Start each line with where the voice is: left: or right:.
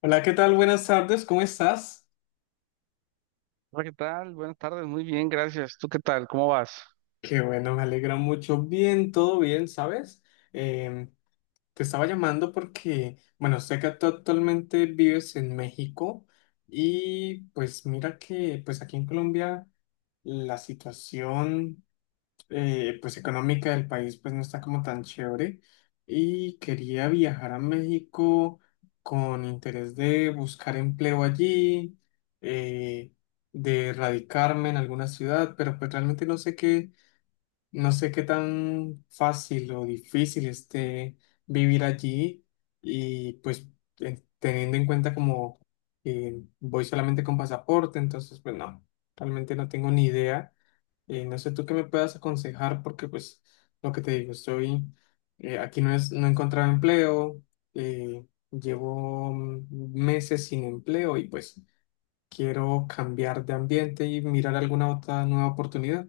left: Hola, ¿qué tal? Buenas tardes, ¿cómo estás?
right: Hola, ¿qué tal? Buenas tardes, muy bien, gracias. ¿Tú qué tal? ¿Cómo vas?
left: Qué bueno, me alegra mucho. Bien, todo bien, ¿sabes? Em, Te estaba llamando porque, bueno, sé que tú actualmente vives en México y pues mira que pues aquí en Colombia la situación pues económica del país pues no está como tan chévere y quería viajar a México con interés de buscar empleo allí, eh, de radicarme en alguna ciudad, pero pues realmente no sé qué tan fácil o difícil esté vivir allí y pues teniendo en cuenta como que voy solamente con pasaporte, entonces pues no, realmente no tengo ni idea. No sé tú qué me puedas aconsejar porque pues lo que te digo, estoy aquí no es, no he encontrado empleo, eh, llevo meses sin empleo y pues quiero cambiar de ambiente y mirar alguna otra nueva oportunidad.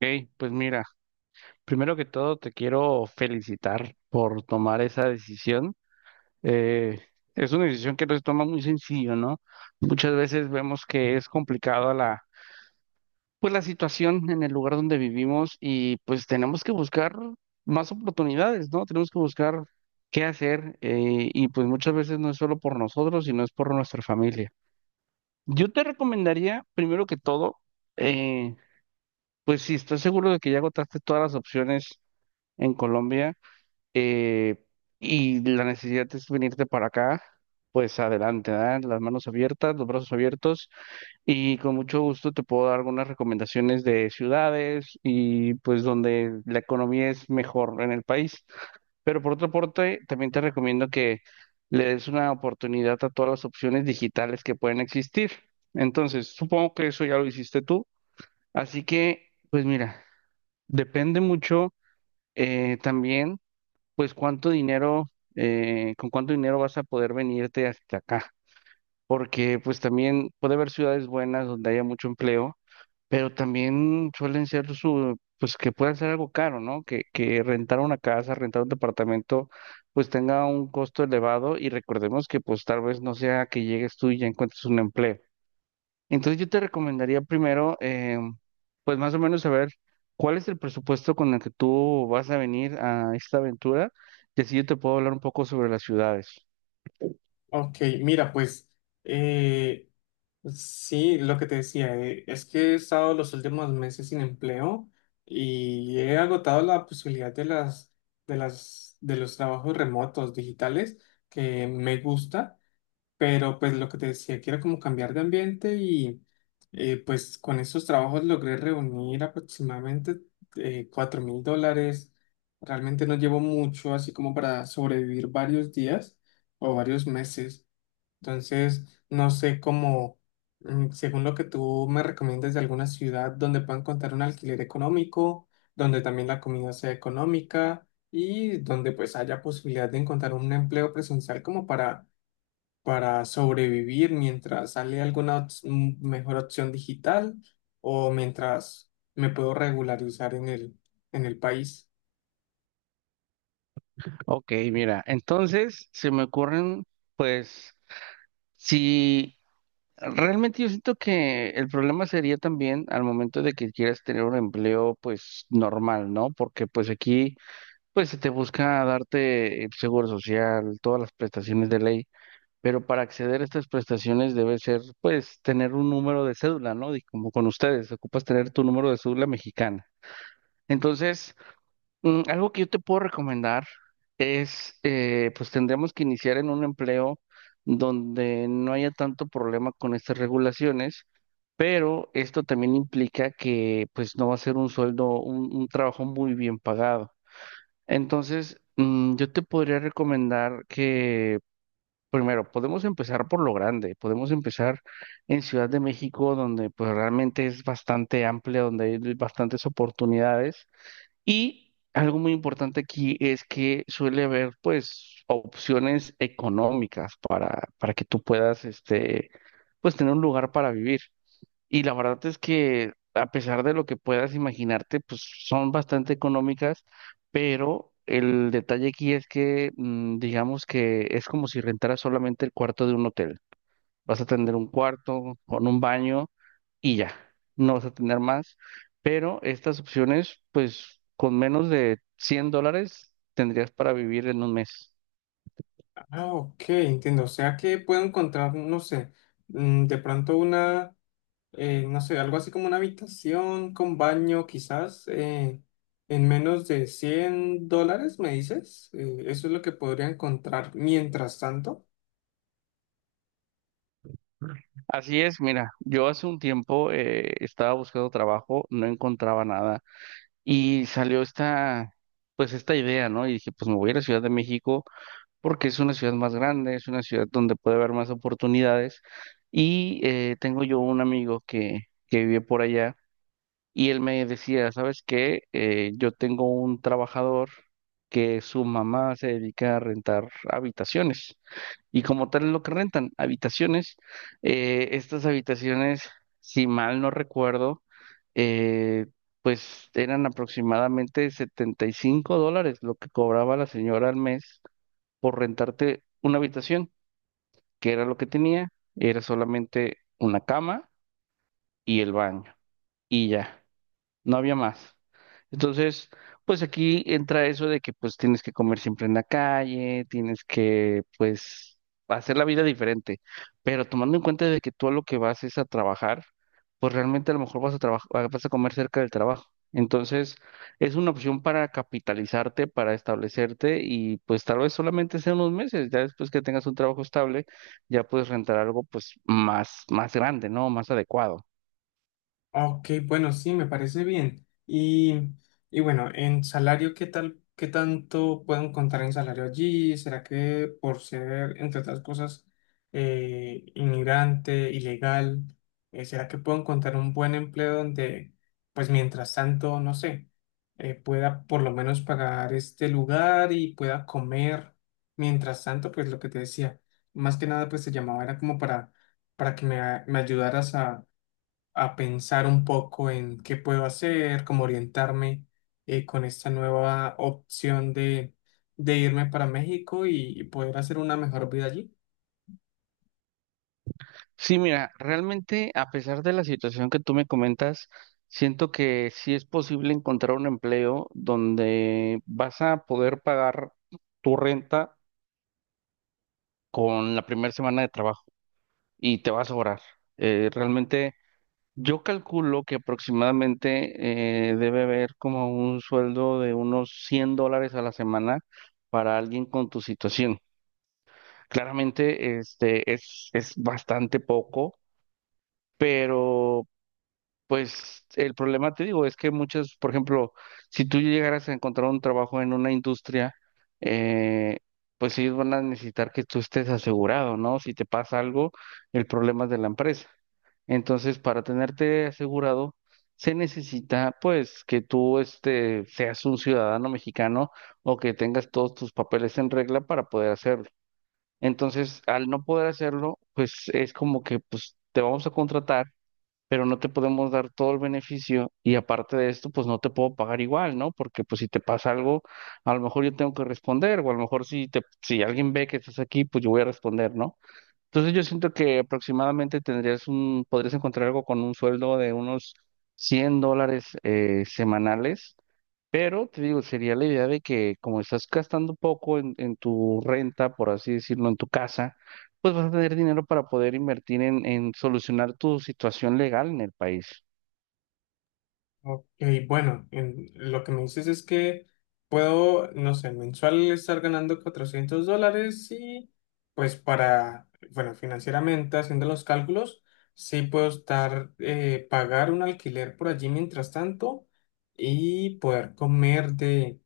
right: Ok, pues mira, primero que todo te quiero felicitar por tomar esa decisión. Eh, es una decisión que no se toma muy sencillo, ¿no? Muchas veces vemos que es complicado la situación en el lugar donde vivimos y pues tenemos que buscar más oportunidades, ¿no? Tenemos que buscar qué hacer y pues muchas veces no es solo por nosotros, sino es por nuestra familia. Yo te recomendaría, primero que todo, eh, Pues sí, estoy seguro de que ya agotaste todas las opciones en Colombia, eh, y la necesidad es venirte para acá, pues adelante, ¿verdad? Las manos abiertas, los brazos abiertos, y con mucho gusto te puedo dar algunas recomendaciones de ciudades y pues donde la economía es mejor en el país. Pero por otra parte, también te recomiendo que le des una oportunidad a todas las opciones digitales que pueden existir. Entonces, supongo que eso ya lo hiciste tú, así que. Pues mira, depende mucho también, pues cuánto dinero, con cuánto dinero vas a poder venirte hasta acá, porque pues también puede haber ciudades buenas donde haya mucho empleo, pero también suelen ser pues que pueda ser algo caro, ¿no? Que rentar una casa, rentar un departamento, pues tenga un costo elevado, y recordemos que pues tal vez no sea que llegues tú y ya encuentres un empleo. Entonces yo te recomendaría primero, pues más o menos saber cuál es el presupuesto con el que tú vas a venir a esta aventura, y así yo te puedo hablar un poco sobre las ciudades.
left: Ok, mira, pues eh, sí, lo que te decía, es que he estado los últimos meses sin empleo y he agotado la posibilidad de los trabajos remotos digitales que me gusta. Pero pues lo que te decía, que era como cambiar de ambiente y pues con esos trabajos logré reunir aproximadamente 4 mil dólares. Realmente no llevo mucho así como para sobrevivir varios días o varios meses. Entonces, no sé cómo, según lo que tú me recomiendas de alguna ciudad donde puedan encontrar un alquiler económico, donde también la comida sea económica y donde pues haya posibilidad de encontrar un empleo presencial como para sobrevivir mientras sale alguna mejor opción digital o mientras me puedo regularizar en el país.
right: Ok, mira, entonces se me ocurren, pues, si realmente yo siento que el problema sería también al momento de que quieras tener un empleo, pues, normal, ¿no? Porque pues aquí, pues, se te busca darte el seguro social, todas las prestaciones de ley, pero para acceder a estas prestaciones debe ser, pues, tener un número de cédula, ¿no? Y como con ustedes, ocupas tener tu número de cédula mexicana. Entonces, algo que yo te puedo recomendar es, pues, tendríamos que iniciar en un empleo donde no haya tanto problema con estas regulaciones, pero esto también implica que, pues, no va a ser un sueldo, un trabajo muy bien pagado. Entonces, yo te podría recomendar que primero, podemos empezar por lo grande, podemos empezar en Ciudad de México, donde pues realmente es bastante amplia, donde hay bastantes oportunidades. Y algo muy importante aquí es que suele haber pues opciones económicas para que tú puedas este, pues tener un lugar para vivir. Y la verdad es que a pesar de lo que puedas imaginarte, pues son bastante económicas, pero el detalle aquí es que digamos que es como si rentaras solamente el cuarto de un hotel. Vas a tener un cuarto con un baño y ya, no vas a tener más, pero estas opciones, pues con menos de $100 tendrías para vivir en un mes.
left: Ah, ok, entiendo. O sea que puedo encontrar, no sé, de pronto no sé, algo así como una habitación con baño, quizás en menos de 100 dólares, me dices. Eso es lo que podría encontrar mientras tanto.
right: Así es, mira, yo hace un tiempo estaba buscando trabajo, no encontraba nada. Y salió esta idea, ¿no? Y dije, pues me voy a la Ciudad de México porque es una ciudad más grande, es una ciudad donde puede haber más oportunidades. Y tengo yo un amigo que vive por allá, y él me decía, ¿sabes qué? Yo tengo un trabajador que su mamá se dedica a rentar habitaciones. Y como tal es lo que rentan, habitaciones. Estas habitaciones, si mal no recuerdo, eh, pues eran aproximadamente $75 lo que cobraba la señora al mes por rentarte una habitación, que era lo que tenía, era solamente una cama y el baño. Y ya, no había más. Entonces, pues aquí entra eso de que pues tienes que comer siempre en la calle, tienes que pues hacer la vida diferente, pero tomando en cuenta de que tú a lo que vas es a trabajar, pues realmente a lo mejor vas a trabajar, vas a comer cerca del trabajo. Entonces, es una opción para capitalizarte, para establecerte, y pues tal vez solamente sea unos meses, ya después que tengas un trabajo estable, ya puedes rentar algo pues más grande, ¿no? Más adecuado.
left: Ok, bueno, sí, me parece bien. Y bueno, en salario, ¿qué tal, qué tanto pueden contar en salario allí? ¿Será que por ser, entre otras cosas, inmigrante, ilegal, será que puedo encontrar un buen empleo donde, pues mientras tanto, no sé, pueda por lo menos pagar este lugar y pueda comer? Mientras tanto, pues lo que te decía, más que nada, pues te llamaba era como para que me ayudaras a pensar un poco en qué puedo hacer, cómo orientarme con esta nueva opción de irme para México y poder hacer una mejor vida allí.
right: Sí, mira, realmente a pesar de la situación que tú me comentas, siento que sí es posible encontrar un empleo donde vas a poder pagar tu renta con la primera semana de trabajo y te va a sobrar. Realmente yo calculo que aproximadamente debe haber como un sueldo de unos $100 a la semana para alguien con tu situación. Claramente, este es bastante poco, pero pues el problema, te digo, es que muchas, por ejemplo, si tú llegaras a encontrar un trabajo en una industria, eh, pues ellos van a necesitar que tú estés asegurado, ¿no? Si te pasa algo, el problema es de la empresa. Entonces, para tenerte asegurado, se necesita, pues, que tú este, seas un ciudadano mexicano o que tengas todos tus papeles en regla para poder hacerlo. Entonces, al no poder hacerlo, pues es como que, pues, te vamos a contratar, pero no te podemos dar todo el beneficio, y aparte de esto, pues no te puedo pagar igual, ¿no? Porque pues si te pasa algo, a lo mejor yo tengo que responder, o a lo mejor si alguien ve que estás aquí, pues yo voy a responder, ¿no? Entonces yo siento que aproximadamente tendrías podrías encontrar algo con un sueldo de unos $100 semanales, pero te digo, sería la idea de que como estás gastando poco en tu renta, por así decirlo, en, tu casa, pues vas a tener dinero para poder invertir en solucionar tu situación legal en el país.
left: Ok, bueno, lo que me dices es que puedo, no sé, mensual estar ganando 400 dólares y pues para, bueno, financieramente haciendo los cálculos, sí puedo estar, pagar un alquiler por allí mientras tanto y poder comer de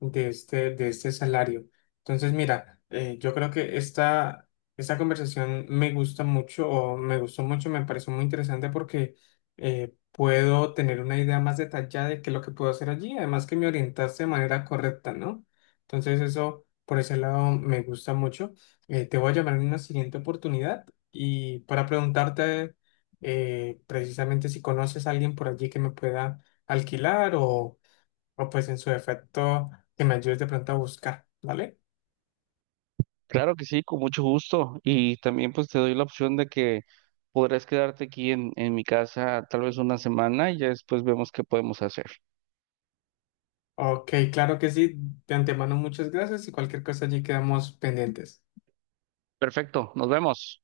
left: de este salario. Entonces, mira, yo creo que esta conversación me gusta mucho o me gustó mucho, me pareció muy interesante porque puedo tener una idea más detallada de qué es lo que puedo hacer allí, además que me orientaste de manera correcta, ¿no? Entonces, eso por ese lado me gusta mucho. Te voy a llamar en una siguiente oportunidad y para preguntarte precisamente si conoces a alguien por allí que me pueda alquilar o pues en su defecto que me ayudes de pronto a buscar, ¿vale?
right: Claro que sí, con mucho gusto. Y también pues te doy la opción de que podrás quedarte aquí en mi casa tal vez una semana y ya después vemos qué podemos hacer.
left: Ok, claro que sí. De antemano muchas gracias y cualquier cosa allí quedamos pendientes.
right: Perfecto, nos vemos.